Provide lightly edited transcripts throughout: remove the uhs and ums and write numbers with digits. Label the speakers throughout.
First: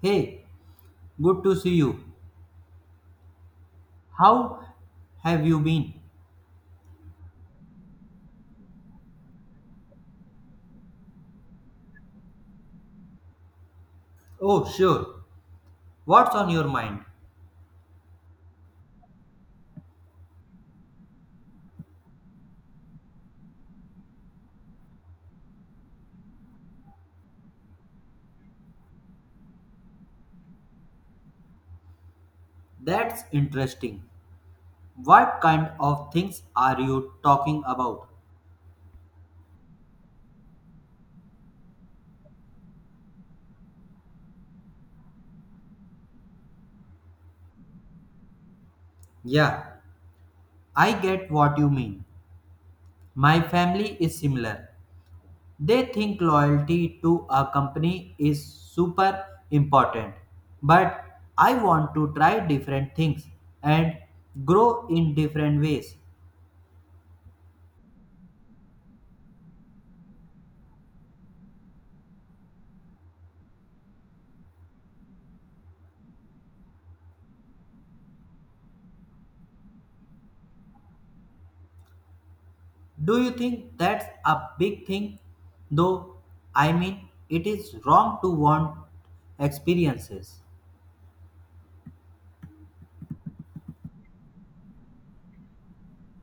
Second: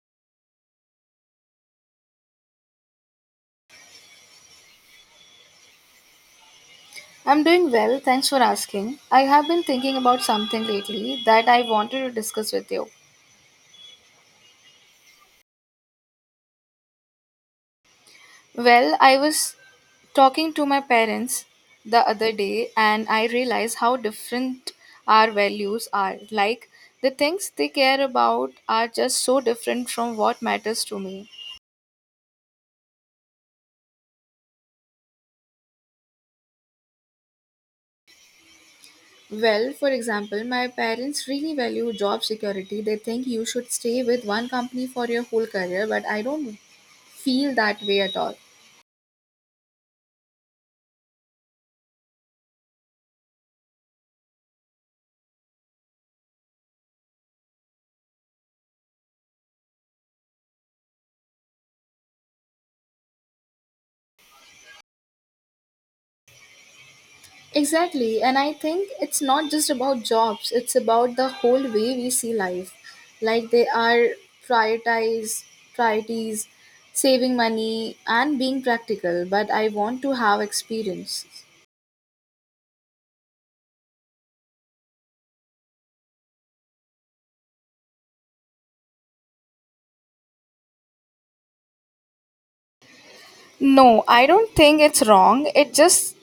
Speaker 1: Hey, good to see you. How have you been?
Speaker 2: I'm doing well, thanks for asking. I have been thinking about something lately that I wanted to discuss with you.
Speaker 1: Oh, sure. What's on your mind?
Speaker 2: Well, I was talking to my parents the other day and I realized how different our values are. Like, the things they care about are just so different from what matters to me.
Speaker 1: That's interesting. What kind of things are you talking about?
Speaker 2: Well, for example, my parents really value job security. They think you should stay with one company for your whole career, but I don't feel that way at all.
Speaker 1: Yeah, I get what you mean. My family is similar. They think loyalty to a company is super important. But I want to try different things and grow in different ways.
Speaker 2: Exactly, and I think it's not just about jobs, it's about the whole way we see life. Like they are prioritize priorities, saving money and being practical, but I want to have experience.
Speaker 1: Do you think that's a big thing? Though, I mean, it is wrong to want experiences.
Speaker 2: No, I don't think it's wrong. It just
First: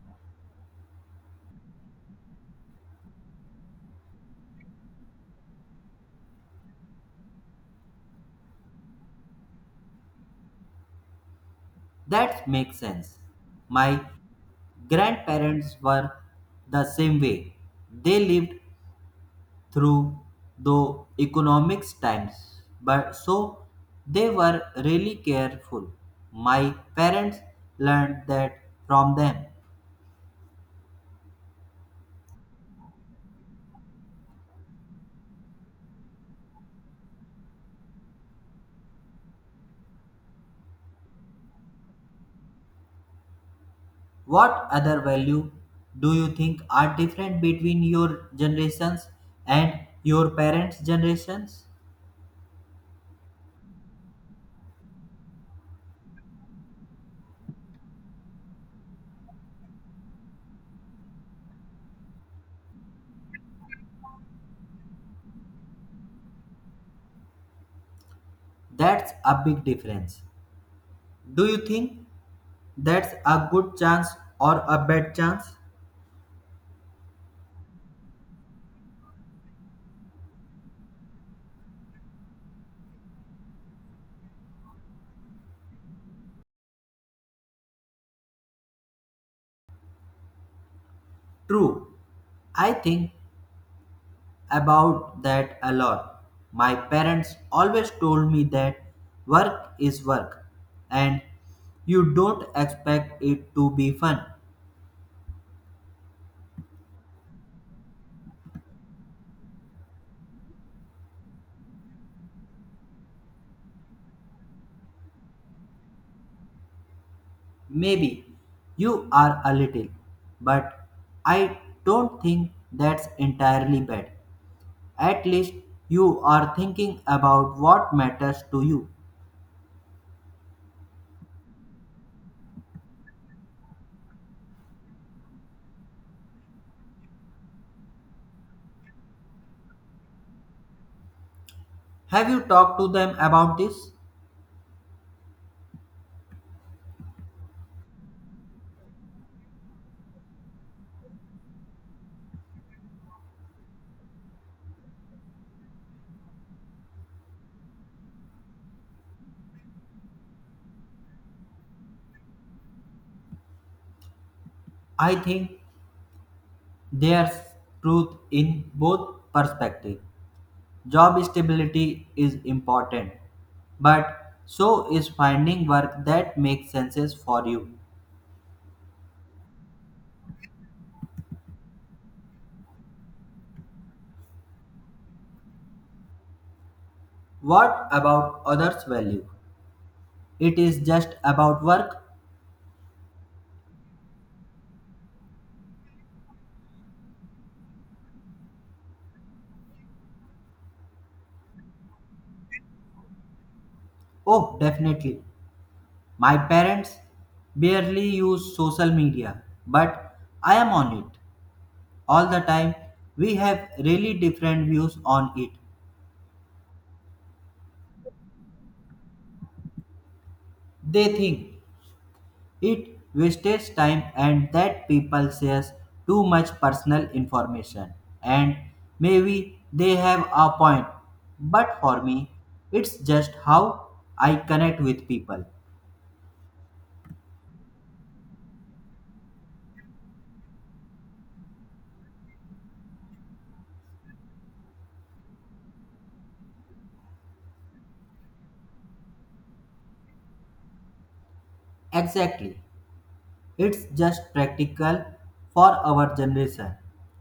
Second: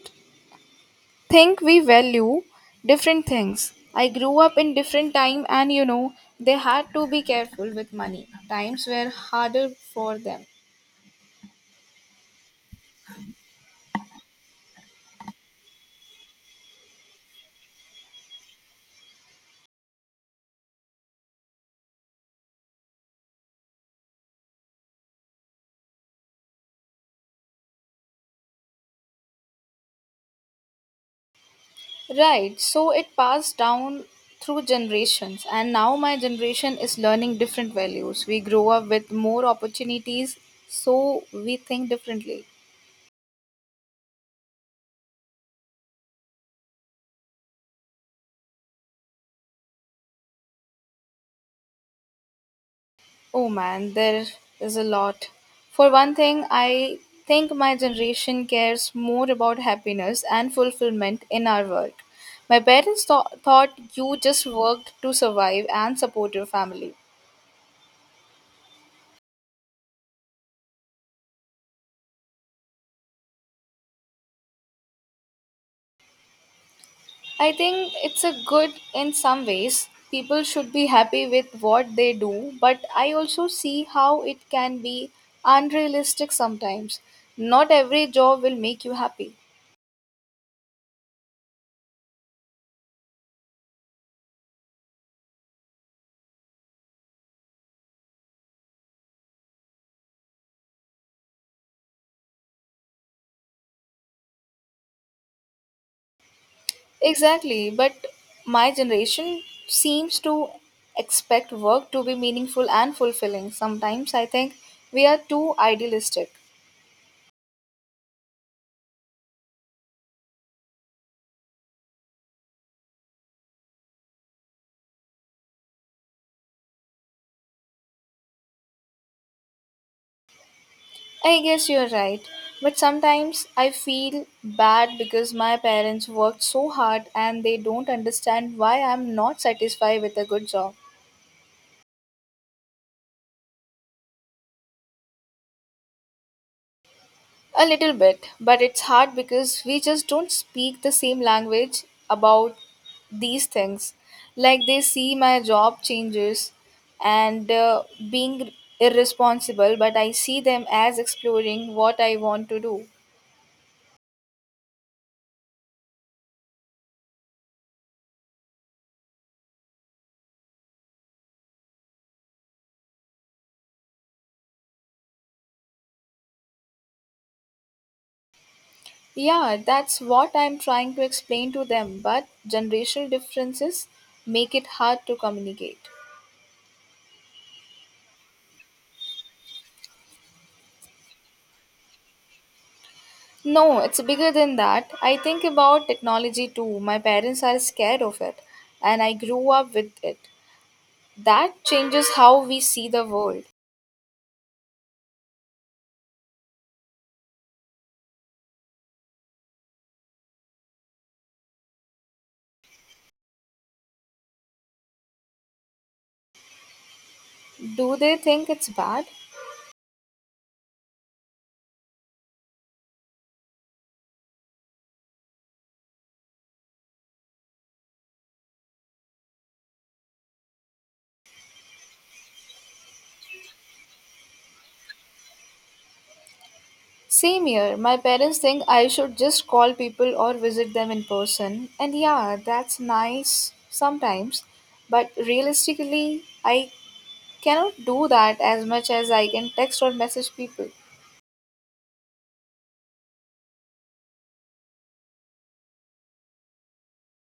Speaker 2: think we value different things. I grew up in different time and they had to be careful with money. Times were harder for them.
Speaker 1: That makes sense. My grandparents were the same way. They lived through the economics times, but so they were really careful. My parents learned that from them.
Speaker 2: Right, so it passed down through generations, and now my generation is learning different values. We grow up with more opportunities, so we think differently.
Speaker 1: What other value do you think are different between your generations and your parents' generations?
Speaker 2: Oh man, there is a lot. For one thing, I think my generation cares more about happiness and fulfillment in our work. My parents thought you just worked to survive and support your family.
Speaker 1: That's a big difference. Do you think that's a good chance or a bad chance?
Speaker 2: I think it's a good in some ways. People should be happy with what they do, but I also see how it can be unrealistic sometimes. Not every job will make you happy.
Speaker 1: True. I think about that a lot. My parents always told me that work is work and you don't expect it to be fun.
Speaker 2: Exactly, but my generation seems to expect work to be meaningful and fulfilling. Sometimes I think we are too idealistic.
Speaker 1: Maybe you are a little, but I don't think that's entirely bad. At least you are thinking about what matters to you.
Speaker 2: I guess you're right. But sometimes I feel bad because my parents worked so hard and they don't understand why I'm not satisfied with a good job.
Speaker 1: Have you talked to them about this?
Speaker 2: A little bit, but it's hard because we just don't speak the same language about these things. Like they see my job changes and being irresponsible, but I see them as exploring what I want to do.
Speaker 1: I think there's truth in both perspectives. Job stability is important, but so is finding work that makes sense for you.
Speaker 2: Yeah, that's what I'm trying to explain to them, but generational differences make it hard to communicate.
Speaker 1: What about others' value? It is just about work?
Speaker 2: No, it's bigger than that. I think about technology too. My parents are scared of it, and I grew up with it. That changes how we see the world.
Speaker 1: Oh, definitely. My parents barely use social media, but I am on it all the time. We have really different views on it.
Speaker 2: Do they think it's bad?
Speaker 1: They think it wastes time and that people shares too much personal information. And maybe they have a point, but for me, it's just how I connect with people.
Speaker 2: Same here. My parents think I should just call people or visit them in person. And yeah, that's nice sometimes. But realistically, I cannot do that as much as I can text or message people.
Speaker 1: Exactly. It's just practical for our generation.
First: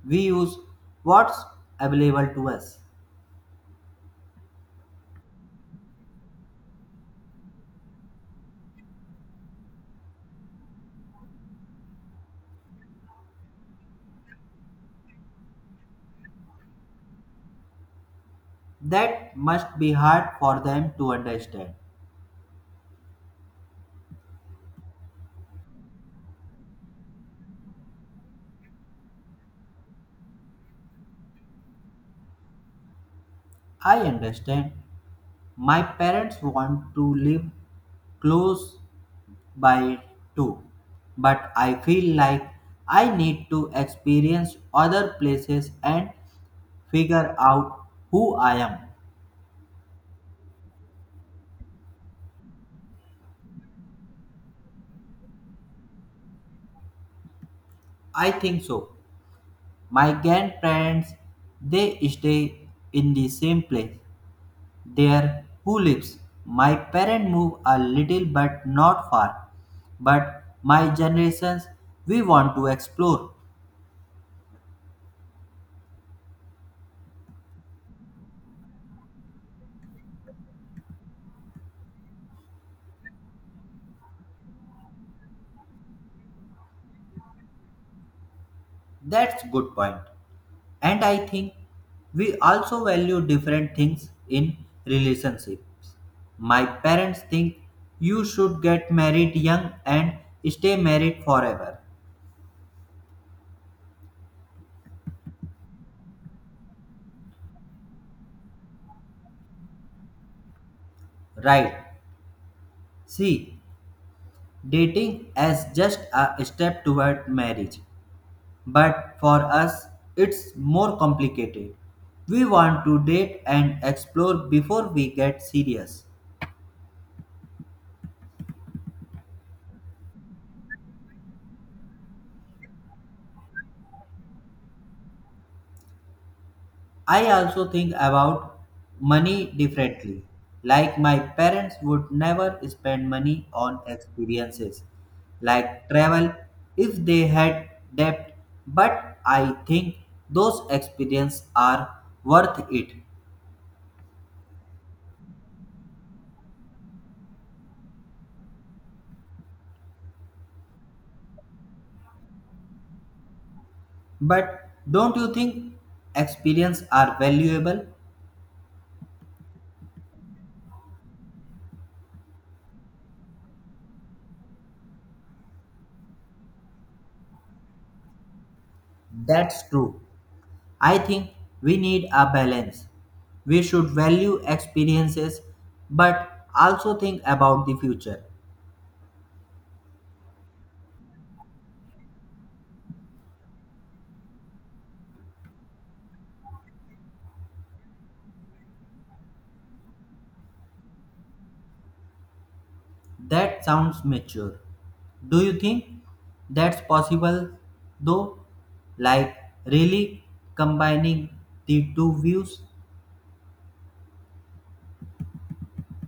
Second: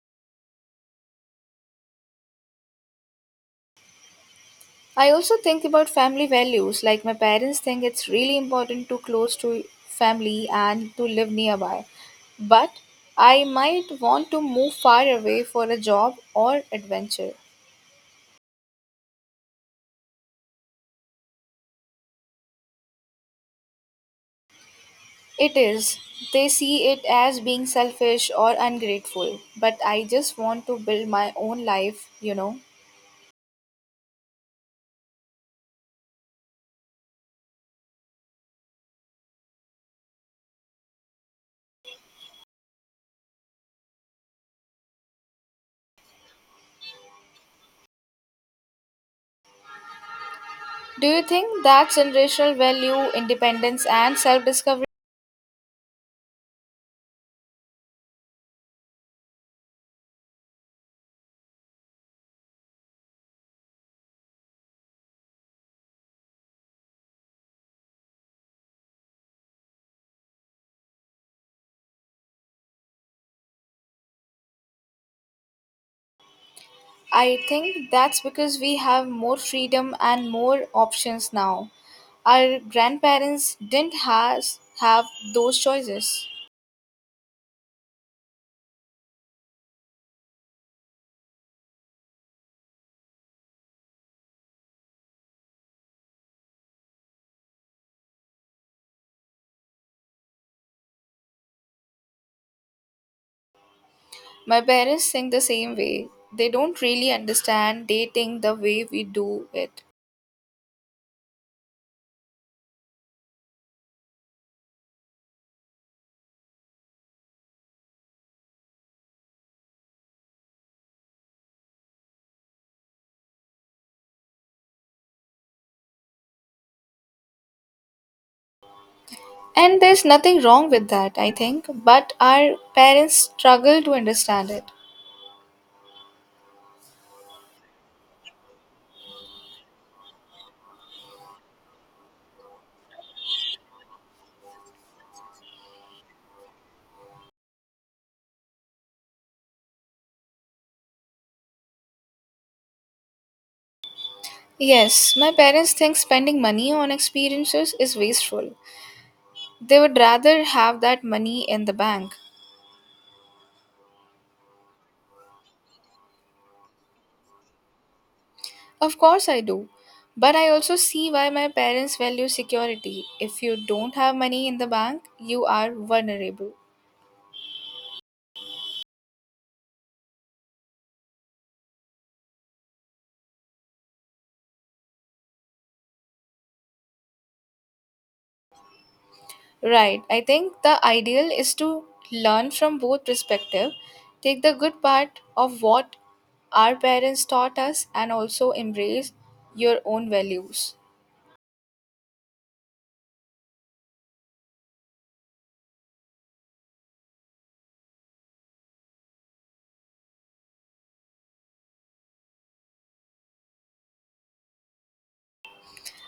Speaker 1: We use what's available to us.
Speaker 2: I also think about family values, like my parents think it's really important to close to family and to live nearby. But I might want to move far away for a job or adventure.
Speaker 1: That must be hard for them to understand.
Speaker 2: It is. They see it as being selfish or ungrateful, but I just want to build my own life.
Speaker 1: I understand. My parents want to live close by too, but I feel like I need to experience other places and figure out who I am.
Speaker 2: Do you think that generational value, independence, and self discovery?
Speaker 1: I think so. My grandparents they stay in the same place. There, who lives? My parents move a little but not far. But my generations, we want to explore.
Speaker 2: I think that's because we have more freedom and more options now. Our grandparents didn't have those choices.
Speaker 1: That's good point. And I think we also value different things in relationships. My parents think you should get married young and stay married forever.
Speaker 2: My parents think the same way. They don't really understand dating the way we do it.
Speaker 1: Right. See, dating as just a step toward marriage. But for us, it's more complicated. We want to date and explore before we get serious.
Speaker 2: And there's nothing wrong with that, I think, but our parents struggle to understand it.
Speaker 1: I also think about money differently. Like my parents would never spend money on experiences like travel if they had debt, but I think those experiences are worth it.
Speaker 2: Yes, my parents think spending money on experiences is wasteful. They would rather have that money in the bank.
Speaker 1: But don't you think experiences are valuable?
Speaker 2: Of course, I do. But I also see why my parents value security. If you don't have money in the bank, you are vulnerable.
Speaker 1: That's true. I think we need a balance. We should value experiences but also think about the future.
Speaker 2: Right. I think the ideal is to learn from both perspectives, take the good part of what our parents taught us, and also embrace your own values.
Speaker 1: That sounds mature. Do you think that's possible though? Like really combining the two views?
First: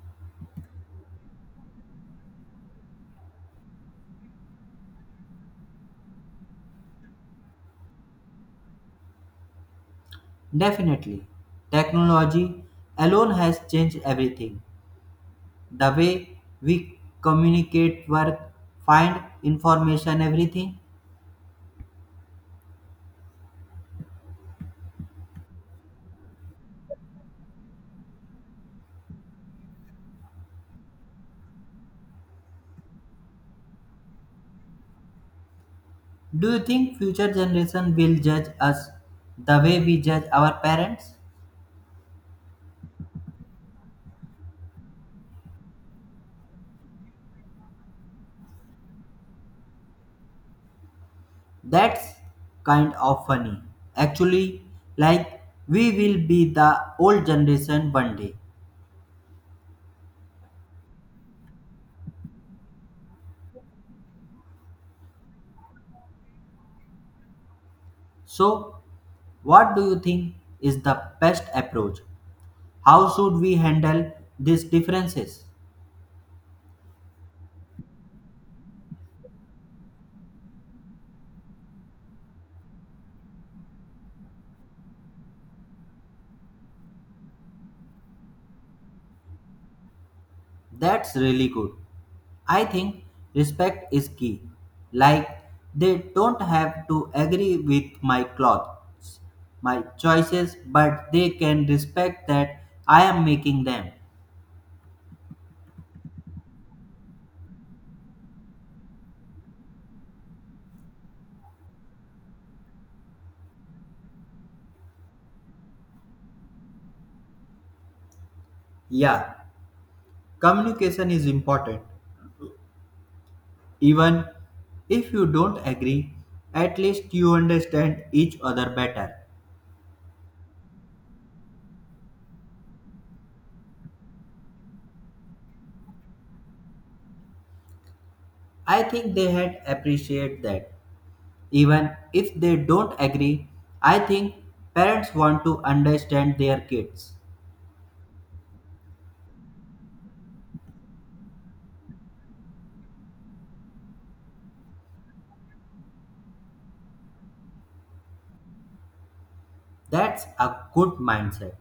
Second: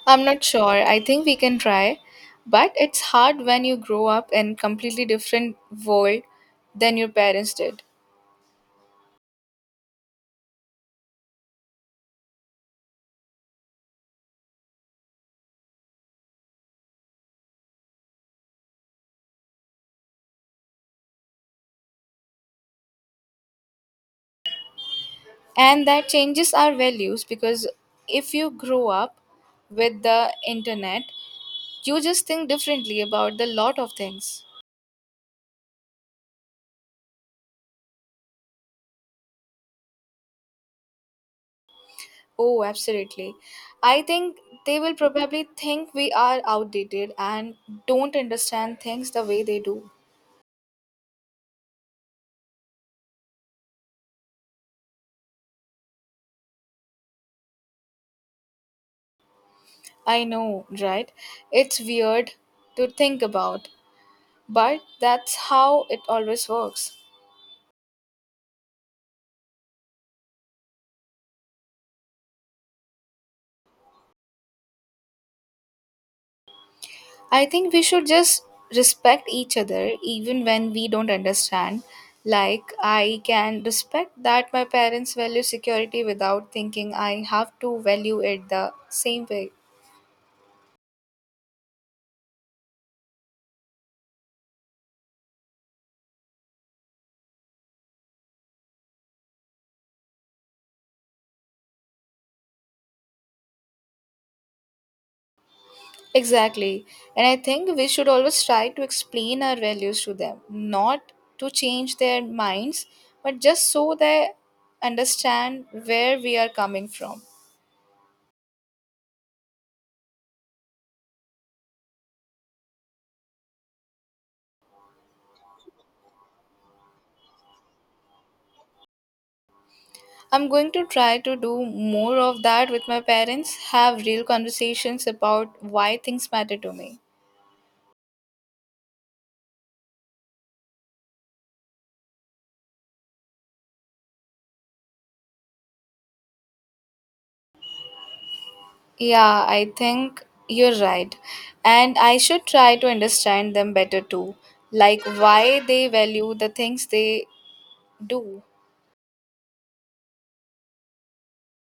Speaker 2: I'm not sure. I think we can try. But it's hard when you grow up in completely different world than your parents did.
Speaker 1: Definitely. Technology alone has changed everything. The way we communicate, work, find information, everything.
Speaker 2: And that changes our values because if you grow up with the internet you just think differently about the lot of things.
Speaker 1: Do you think future generation will judge us the way we judge our parents?
Speaker 2: Oh, absolutely. I think they will probably think we are outdated and don't understand things the way they do.
Speaker 1: That's kind of funny. Actually, like we will be the old generation one day.
Speaker 2: I know, right? It's weird to think about, but that's how it always works.
Speaker 1: So, what do you think is the best approach? How should we handle these differences?
Speaker 2: I think we should just respect each other even when we don't understand. Like, I can respect that my parents value security without thinking I have to value it the same way.
Speaker 1: That's really good. I think respect is key. Like, they don't have to agree with my clothes, my choices, but they can respect that I am making them.
Speaker 2: Exactly. And I think we should always try to explain our values to them, not to change their minds, but just so they understand where we are coming from.
Speaker 1: Yeah, communication is important. Even if you don't agree, at least you understand each other better.
Speaker 2: I'm going to try to do more of that with my parents, have real conversations about why things matter to me.
Speaker 1: I think they had appreciated that. Even if they don't agree, I think parents want to understand their kids.
Speaker 2: Yeah, I think you're right. And I should try to understand them better too, like why they value the things they do.
Speaker 1: That's a good mindset.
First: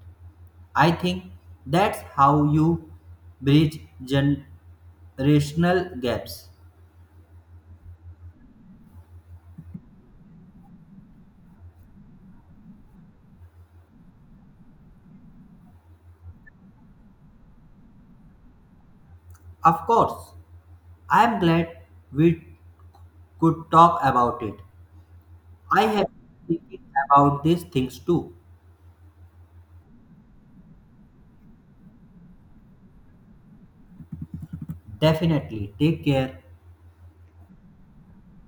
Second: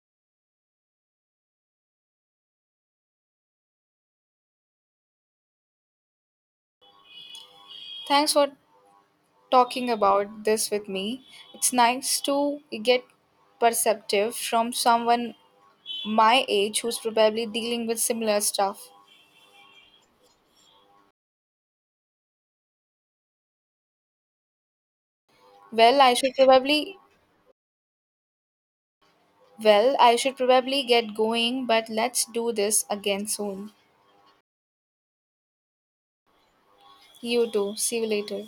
Speaker 1: I think that's how you bridge generational gaps.
Speaker 2: Thanks for talking about this with me. It's nice to get perceptive from someone my age who's probably dealing with similar stuff.
Speaker 1: Of course, I'm glad we could talk about it. I
Speaker 2: Well,
Speaker 1: have
Speaker 2: I should
Speaker 1: been thinking
Speaker 2: probably
Speaker 1: about these things too.
Speaker 2: Well, I should probably get going, but let's do this again soon.
Speaker 1: Definitely. Take care.
Speaker 2: You too. See you later.